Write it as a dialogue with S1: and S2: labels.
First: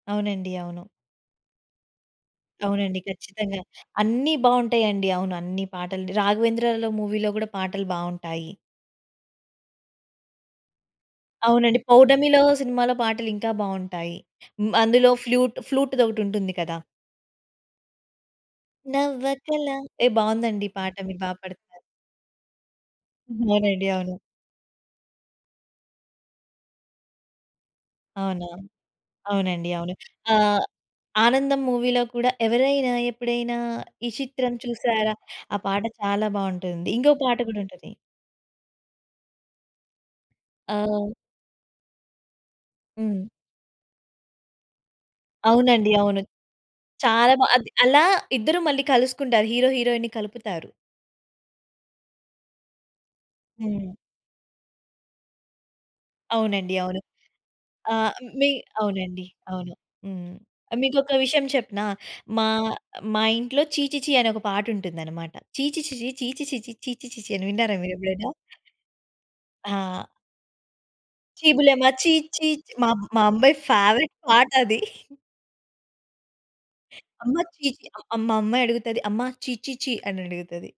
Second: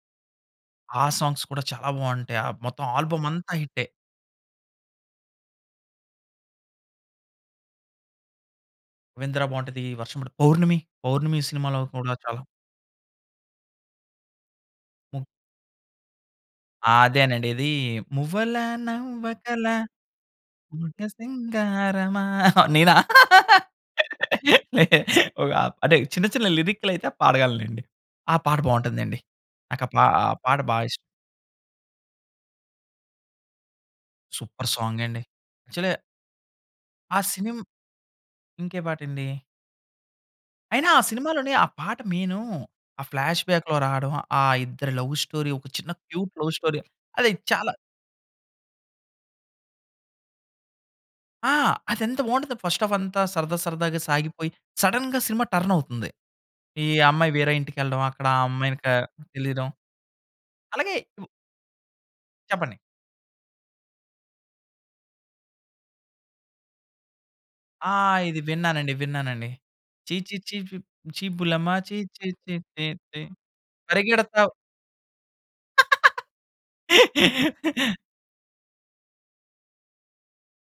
S1: అవునండి. అవును.
S2: ఆ సాంగ్స్ కూడా చాలా బావుంటాయి. ఆ మొత్తం
S1: అవునండి.
S2: ఆల్బమ్ అంతా
S1: ఖచ్చితంగా.
S2: హిట్టే.
S1: అన్నీ బావుంటాయండి. అవును. అన్ని పాటలు. 'రాఘవేంద్రాల' మూవీ‌లో కూడా పాటలు బావుంటాయి.
S2: 'రాఘవేంద్ర' బావుంటది. 'వర్షం' బావుం 'పౌర్ణమి, పౌర్ణమి'
S1: అవునండి.
S2: సినిమాలో కూడా చాలా
S1: 'పౌర్ణమిలో' సినిమాలో పాటలు ఇంకా బాగుంటాయి. అందులో
S2: హ్మ్.
S1: ఫ్లూట్ ఫ్లూట్‌దొకటి ఉంటుంది కదా!
S2: అదేనండి. ఇది మువ్వల నవ్వకల
S1: నవ్వకల యే బాగుందండి. ఈ పాట
S2: ముద్ద
S1: మీరు బా పడుతున్నారు.
S2: సింగారమా. నేనా?
S1: అవునండి. అవును.
S2: ఒక అంటే చిన్న, చిన్న లిరిక్‌‌లైతే పాడగలనండి. ఆ
S1: అవునా?
S2: పాట బావుంటుందండి.
S1: అవునండి.
S2: నాకా
S1: అవును.
S2: పా పాట
S1: ఆహ్,
S2: బా ఇష్టం.
S1: ఆనందం మూవీలో కూడా, ఎవరైనా ఎప్పుడైనా ఈ చిత్రం
S2: సూపర్
S1: చూసారా
S2: సాంగండి.
S1: ఆ పాట
S2: యాక్చలే
S1: చాలా బావుంటుంది. ఇంగో
S2: ఆ
S1: పాట
S2: సినిమ్
S1: కూడా ఉంటది.
S2: ఇంకే పాటండి? అయినా ఆ
S1: ఆహ్
S2: సినిమాలోని, ఆ పాట మెయిను ఆ
S1: హ్మ్.
S2: ఫ్లాష్‌బ్యాక్‌లో రాడం. ఆ ఇద్దరి లవ్ స్టోరీ ఒక
S1: అవునండి.
S2: చిన్న
S1: అవును.
S2: Cute love story. అది
S1: చాలా బా అది
S2: చాలా
S1: అలా ఇద్దరు మళ్ళీ కలుసుకుంటారు. హీరో హీరోయిన్‌ని కలుపుతారు.
S2: ఆ! అది ఎంత బావుంటుందో ఫర్స్ట్ హాఫంతా సరదా,
S1: హ్మ్.
S2: సరదాగా సాగిపోయి సడెన్‌గా సినిమా టర్నవుతుంది.
S1: అవునండి.
S2: ఈ
S1: అవును.
S2: అమ్మాయి వేరే ఇంటి‌కెళ్ళడం,
S1: ఆహ్,
S2: అక్కడ ఆ
S1: మి
S2: అమ్మాయిని క
S1: అవునండి.
S2: తెలియడం.
S1: అవును. హ్మ్.
S2: అలాగే
S1: మీకొక
S2: హ్మ్
S1: విషయం చెప్పనా? మా
S2: చెప్పండి.
S1: మా ఇంట్లో 'ఛీ ఛీ ఛీ' అని ఒక పాట ఉంటుందన్నమాట. ఛీ ఛీ ఛీ ఛీ ఛీ ఛీ ఛీ ఛీ ఛీ ఛీ ఛీ అని విన్నారా
S2: ఆ!
S1: మీరెప్పుడైనా?
S2: ఇది విన్నానండి. విన్నానండి.
S1: ఆ!
S2: ఛీ ఛీ ఛీ ప్ ఛీ
S1: చీ
S2: బుల్లెమ్మ
S1: బులేమ
S2: ఛీ
S1: ఛీ
S2: ఛీ
S1: ఛీ
S2: ఛీ ఛీ
S1: మా
S2: ఛీ
S1: మా అమ్మాయి ఫేవరైట్
S2: పరిగెడతావు.
S1: పాటది. "అమ్మ ఛీ ఛీ" అమ్మ మా అమ్మాయి అడుగుతది. "అమ్మ ఛీ ఛీ ఛీ" అని అడుగుతది.